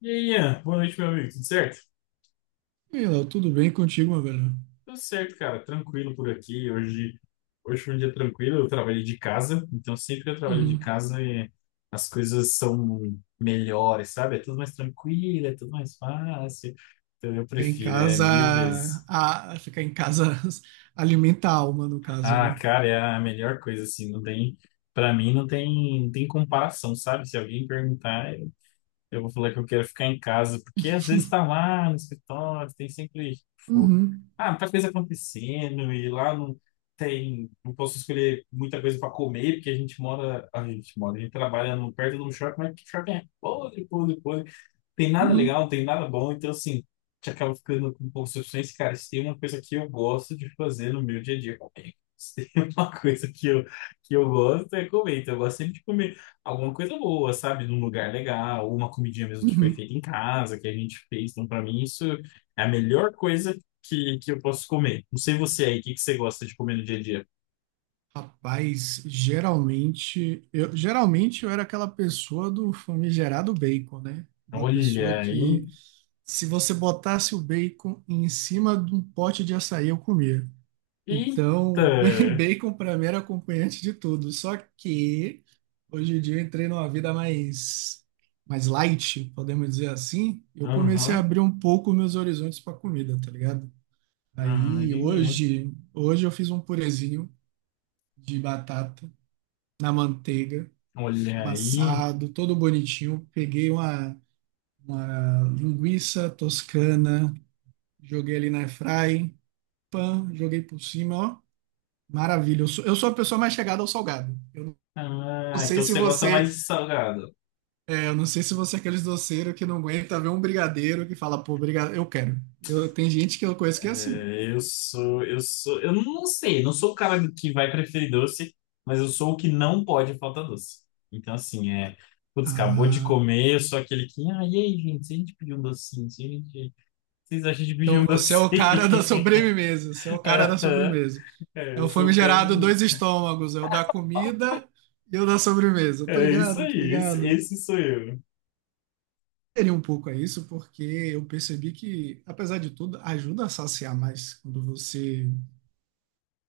E aí, Ian, boa noite, meu amigo. Tudo certo? E aí, Léo, tudo bem contigo, meu velho? Tudo certo, cara. Tranquilo por aqui. Hoje foi um dia tranquilo. Eu trabalhei de casa, então sempre que eu trabalho de Uhum. casa as coisas são melhores, sabe? É tudo mais tranquilo, é tudo mais fácil. Então eu Ficar em prefiro, é mil casa, vezes. ficar em casa alimenta a alma, no caso, Ah, né? cara, é a melhor coisa, assim. Não tem, para mim, não tem comparação, sabe? Se alguém perguntar, eu vou falar que eu quero ficar em casa, porque às vezes tá lá no escritório, tem sempre, tipo, Uhum, ah, muita coisa acontecendo, e lá não tem, não posso escolher muita coisa para comer, porque a gente trabalha no, perto de um shopping, mas que shopping é podre, podre, podre, tem nada uhum, legal, não tem nada bom, então assim, te acaba ficando com concepções, cara, se tem uma coisa que eu gosto de fazer no meu dia a dia, comer. Se tem uma coisa que eu gosto é comer, então eu gosto sempre de comer alguma coisa boa, sabe, num lugar legal, ou uma comidinha mesmo que foi uhum. feita em casa, que a gente fez, então pra mim isso é a melhor coisa que eu posso comer. Não sei você aí, o que que você gosta de comer no dia a dia? Rapaz, geralmente eu era aquela pessoa do famigerado bacon, né? Aquela pessoa Olha aí, que se você botasse o bacon em cima de um pote de açaí, eu comia. eita, Então, bacon para mim era acompanhante de tudo. Só que hoje em dia eu entrei numa mais light, podemos dizer assim. Eu comecei a aham, abrir um pouco meus horizontes para comida, tá ligado? ah, entendi. Hoje eu fiz um purezinho de batata na manteiga, Olha aí. amassado, todo bonitinho. Uma linguiça toscana, joguei ali na airfry, pan, joguei por cima, ó. Maravilha. Eu sou a pessoa mais chegada ao salgado. Não Ah, sei então se você gosta mais você, de salgado. Eu não sei se você é aqueles doceiros que não aguenta ver um brigadeiro que fala, pô, brigadeiro, eu quero. Eu, tem gente que eu conheço que é assim. É, eu não sei, não sou o cara que vai preferir doce, mas eu sou o que não pode faltar doce. Então, assim, é, putz, acabou de Ah, comer, eu sou aquele que, ah, e aí, gente, se a gente pedir um docinho, se a gente, vocês acham de pedir então um você é o docinho? cara da sobremesa, você é o cara da Aham. sobremesa. É, É eu o sou o cara, famigerado dois estômagos, é o da comida e o da sobremesa. Tô é isso ligado, tô aí, esse, ligado. esse sou eu. Seria um pouco a isso, porque eu percebi que, apesar de tudo, ajuda a saciar mais quando você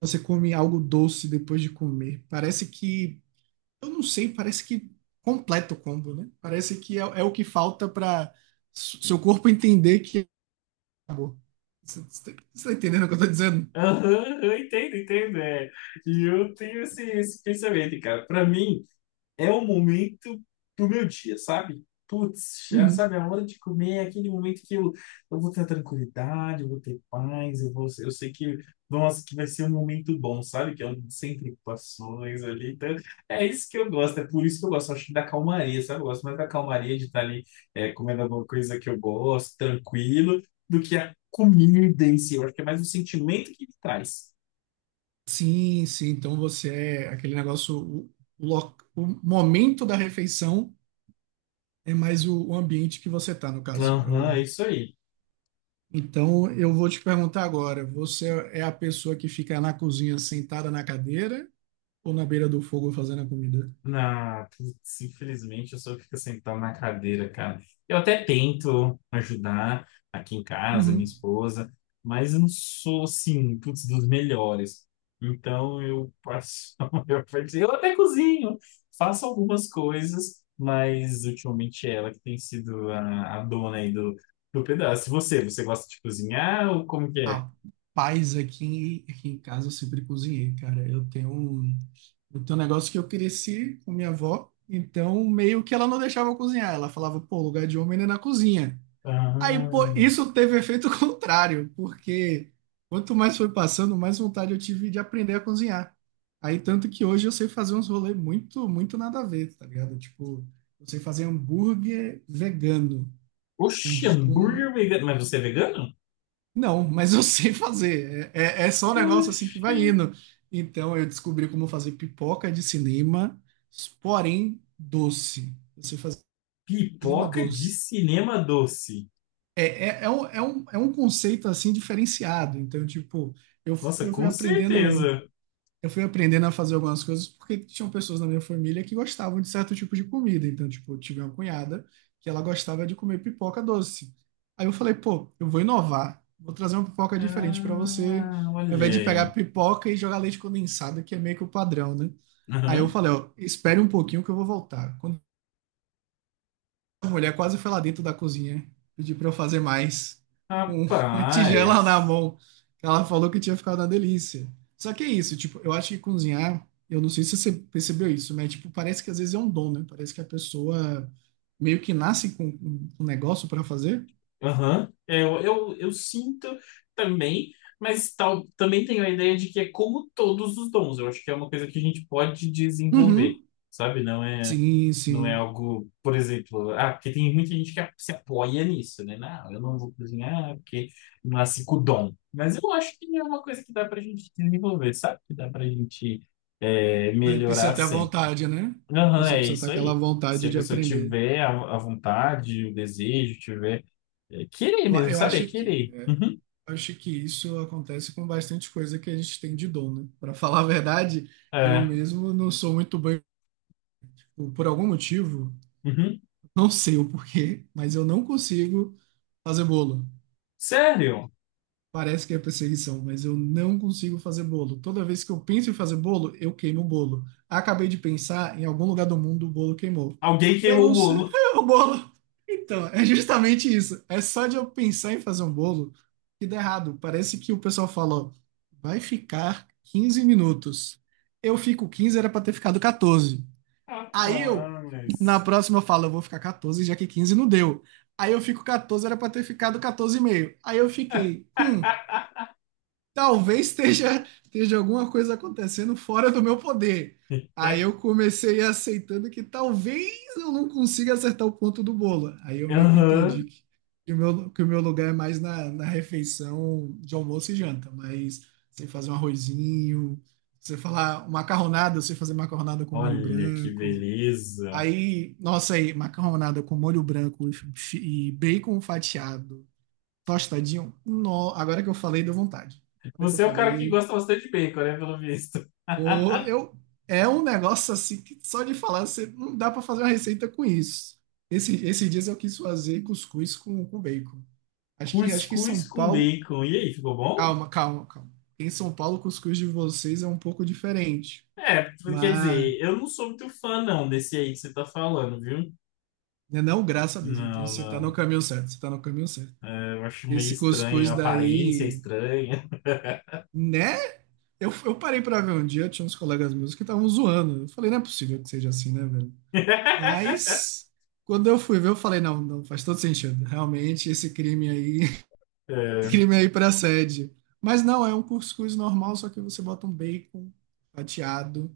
você come algo doce depois de comer. Parece que, eu não sei, parece que completa o combo, né? Parece que é, é o que falta para seu corpo entender que acabou. Você você tá entendendo o que eu tô dizendo? Aham, eu entendo, entendo, é. E eu tenho esse pensamento, cara. Pra mim, é o momento do meu dia, sabe? Putz, já Uhum. sabe, a hora de comer é aquele momento que eu vou ter tranquilidade, eu vou ter paz, eu vou, eu sei que, nossa, que vai ser um momento bom, sabe? Que é sem preocupações ali. Então, é isso que eu gosto, é por isso que eu gosto, acho que da calmaria, sabe? Eu gosto mais da calmaria de estar ali comendo alguma coisa que eu gosto, tranquilo, do que a comida em si. Eu acho que é mais o sentimento que ele traz. Sim, sim. Então você é aquele negócio, o momento da refeição é mais o ambiente que você tá, no caso. Aham, é isso aí. Então eu vou te perguntar agora, você é a pessoa que fica na cozinha sentada na cadeira ou na beira do fogo fazendo a comida? Na, putz, infelizmente eu só fico sentado na cadeira, cara. Eu até tento ajudar aqui em casa, minha Uhum. esposa, mas eu não sou assim, putz, dos melhores. Então eu passo a maior. Eu até cozinho, faço algumas coisas, mas ultimamente é ela que tem sido a dona aí do, do pedaço. E você, você gosta de cozinhar ou como que é? Pais aqui, aqui em casa eu sempre cozinhei, cara. Eu tenho um negócio que eu cresci com minha avó, então meio que ela não deixava eu cozinhar. Ela falava, pô, lugar de homem não é na cozinha. Aí, pô, Ah, isso teve efeito contrário, porque quanto mais foi passando, mais vontade eu tive de aprender a cozinhar. Aí, tanto que hoje eu sei fazer uns rolês muito, muito nada a ver, tá ligado? Tipo, eu sei fazer hambúrguer vegano, oxe, uns com hambúrguer vegano. Mas você é vegano? Não, mas eu sei fazer. É, é, é só um negócio assim que Oxi. vai indo. Então eu descobri como fazer pipoca de cinema, porém doce. Eu sei fazer cinema Pipoca de doce. cinema doce. É, é, é um, é um, é um conceito assim diferenciado. Então, tipo, eu, Nossa, fui- eu fui com aprendendo certeza. eu fui aprendendo a fazer algumas coisas porque tinham pessoas na minha família que gostavam de certo tipo de comida. Então, tipo, eu tive uma cunhada que ela gostava de comer pipoca doce. Aí eu falei, pô, eu vou inovar, vou trazer uma pipoca diferente para você, Ah, ao olha invés de pegar aí. pipoca e jogar leite condensado, que é meio que o padrão, né? Aí eu Aham. falei, ó, espere um pouquinho que eu vou voltar. Quando a mulher quase foi lá dentro da cozinha pedir para eu fazer mais, com uma tigela na Rapaz. mão. Ela falou que tinha ficado uma delícia. Só que é isso, tipo, eu acho que cozinhar, eu não sei se você percebeu isso, mas tipo, parece que às vezes é um dom, né? Parece que a pessoa meio que nasce com um negócio para fazer. Aham. Eu sinto também, mas tal, também tenho a ideia de que é como todos os dons. Eu acho que é uma coisa que a gente pode desenvolver, Uhum. sabe? Não é, Sim, não é sim. algo, por exemplo, ah, porque tem muita gente que se apoia nisso, né? Não, eu não vou cozinhar porque nasci com o dom. Mas eu acho que é uma coisa que dá pra gente desenvolver, sabe? Que dá pra gente Mas precisa melhorar ter a sempre. vontade, né? A Aham, pessoa é precisa ter isso aquela aí. Se vontade a de pessoa aprender. tiver a vontade, o desejo, tiver. É Kirei Eu, a- mesmo, eu sabe? É acho que Kirei. é, Uhum. acho que isso acontece com bastante coisa que a gente tem de dom, né? Para falar a verdade, eu É. mesmo não sou muito bem por algum motivo, Uhum. não sei o porquê, mas eu não consigo fazer bolo. Sério? Parece que é perseguição, mas eu não consigo fazer bolo. Toda vez que eu penso em fazer bolo, eu queimo o bolo. Acabei de pensar, em algum lugar do mundo o bolo queimou. Alguém Eu queimou o não sei, bolo. o bolo. Então, é justamente isso. É só de eu pensar em fazer um bolo que dá errado. Parece que o pessoal fala, ó, vai ficar 15 minutos. Eu fico 15, era pra ter ficado 14. Aí eu, na Rapaz. próxima, eu falo, eu vou ficar 14, já que 15 não deu. Aí eu fico 14, era pra ter ficado quatorze e meio. Aí eu fiquei, talvez esteja alguma coisa acontecendo fora do meu poder. Aí eu comecei aceitando que talvez eu não consiga acertar o ponto do bolo. Aí eu meio que Aham. entendi que o meu lugar é mais na, na refeição de almoço e janta, mas você fazer um arrozinho, você falar macarronada, você fazer macarronada com molho Olha que branco. beleza. Aí, nossa, aí, macarronada com molho branco e bacon fatiado Tostadinho, no, agora que eu falei, deu vontade. Agora que eu Você é o cara que falei, gosta bastante de bacon, né? Pelo visto. pô, eu, é um negócio assim que só de falar, você não dá para fazer uma receita com isso. Esses dias eu quis fazer cuscuz com bacon. Acho que em São Cuscuz com Paulo. bacon. E aí, ficou bom? Calma, calma, calma. Em São Paulo, o cuscuz de vocês é um pouco diferente. É, quer Mas, dizer, eu não sou muito fã, não, desse aí que você tá falando, viu? né, não, graças a Deus. Então Não, você tá no não. caminho certo, você tá no caminho certo. É, eu acho meio Esse estranho. cuscuz A aparência é daí, estranha. né? Eu parei pra ver um dia, tinha uns colegas meus que estavam zoando. Eu falei, não é possível que seja assim, né, velho? Mas quando eu fui ver, eu falei, não, não, faz todo sentido. Realmente, esse crime aí, esse É. crime aí pra sede. Mas não, é um cuscuz normal, só que você bota um bacon fatiado,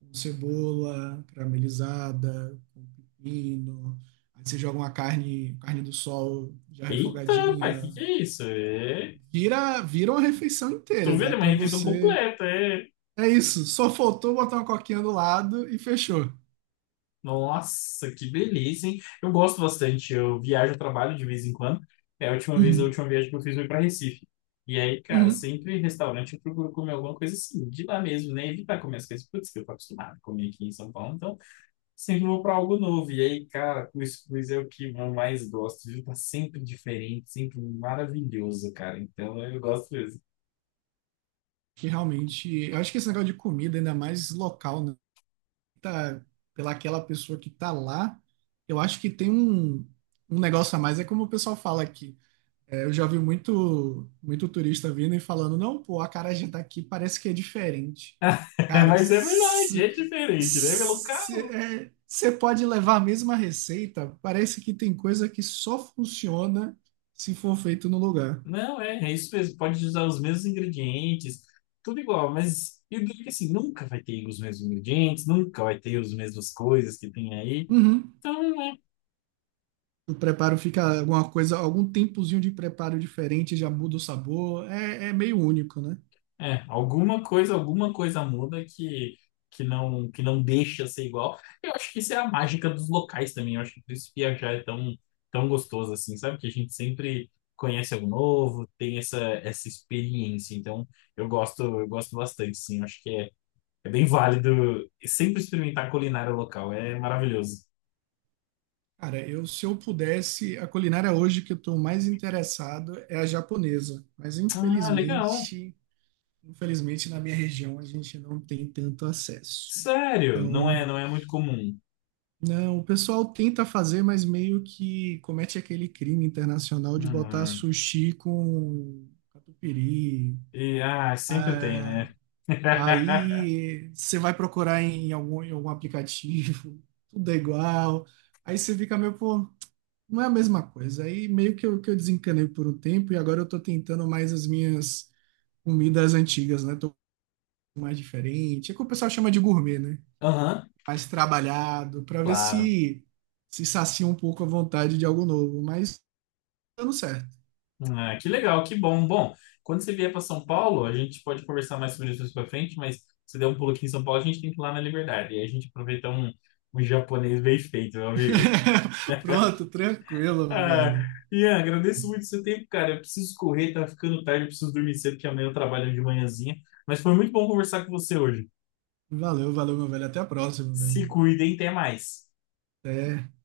com cebola caramelizada, com pepino. Aí você joga uma carne, carne do sol já Eita, pai, o que refogadinha. que é isso? É. Vira uma refeição Tu inteira. vê, Dá é uma pra refeição você completa, é. É isso, só faltou botar uma coquinha do lado e fechou. Nossa, que beleza, hein? Eu gosto bastante. Eu viajo, trabalho de vez em quando. É a última vez, a Uhum, última viagem que eu fiz foi para Recife. E aí, cara, uhum. sempre em restaurante eu procuro comer alguma coisa assim, de lá mesmo, né? Evitar comer as coisas, putz, que eu tô acostumado a comer aqui em São Paulo, então sempre vou para algo novo. E aí, cara, cuscuz é o que eu mais gosto, viu? Tá sempre diferente, sempre maravilhoso, cara. Então eu gosto mesmo. Que realmente, eu acho que esse negócio de comida, ainda mais local, né? Tá, pela aquela pessoa que tá lá, eu acho que tem um, um negócio a mais. É como o pessoal fala aqui. É, eu já vi muito, muito turista vindo e falando, não, pô, a acarajé daqui parece que é diferente. Cara, Mas é verdade, é diferente, né? Meu local, você pode levar a mesma receita, parece que tem coisa que só funciona se for feito no lugar. não, é, é isso mesmo. Pode usar os mesmos ingredientes, tudo igual, mas eu digo que assim, nunca vai ter os mesmos ingredientes, nunca vai ter as mesmas coisas que tem aí. Uhum. Então, né, O preparo fica alguma coisa, algum tempozinho de preparo diferente, já muda o sabor, é, é meio único, né? é, alguma coisa muda que não deixa ser igual. Eu acho que isso é a mágica dos locais também. Eu acho que por isso viajar é tão, tão gostoso assim, sabe? Que a gente sempre conhece algo novo, tem essa experiência. Então, eu gosto bastante, sim. Eu acho que é. É bem válido. E sempre experimentar culinária local. É maravilhoso. Cara, eu se eu pudesse, a culinária hoje que eu estou mais interessado é a japonesa, mas Ah, legal. infelizmente, infelizmente na minha região a gente não tem tanto acesso. Sério, não é, Então, não é muito comum. não, o pessoal tenta fazer, mas meio que comete aquele crime internacional de botar Hum, sushi com catupiry. e, ah, sempre tem, né? Aí você vai procurar em algum aplicativo, tudo é igual. Aí você fica meio, pô, não é a mesma coisa. Aí meio que eu desencanei por um tempo e agora eu tô tentando mais as minhas comidas antigas, né? Tô mais diferente. É que o pessoal chama de gourmet, né? Aham, Mais trabalhado, pra ver claro. se se sacia um pouco a vontade de algo novo. Mas dando certo. Ah, que legal, que bom. Bom, quando você vier para São Paulo, a gente pode conversar mais sobre isso mais para frente, mas se der um pulo aqui em São Paulo, a gente tem que ir lá na Liberdade. E aí a gente aproveita um, um japonês bem feito, meu amigo. Pronto, tranquilo, meu Ah, velho. Ian, agradeço muito o seu tempo, cara. Eu preciso correr, tá ficando tarde, eu preciso dormir cedo, porque amanhã eu trabalho de manhãzinha. Mas foi muito bom conversar com você hoje. Valeu, valeu, meu velho. Até a próxima, velho. Se cuidem, até mais. Até.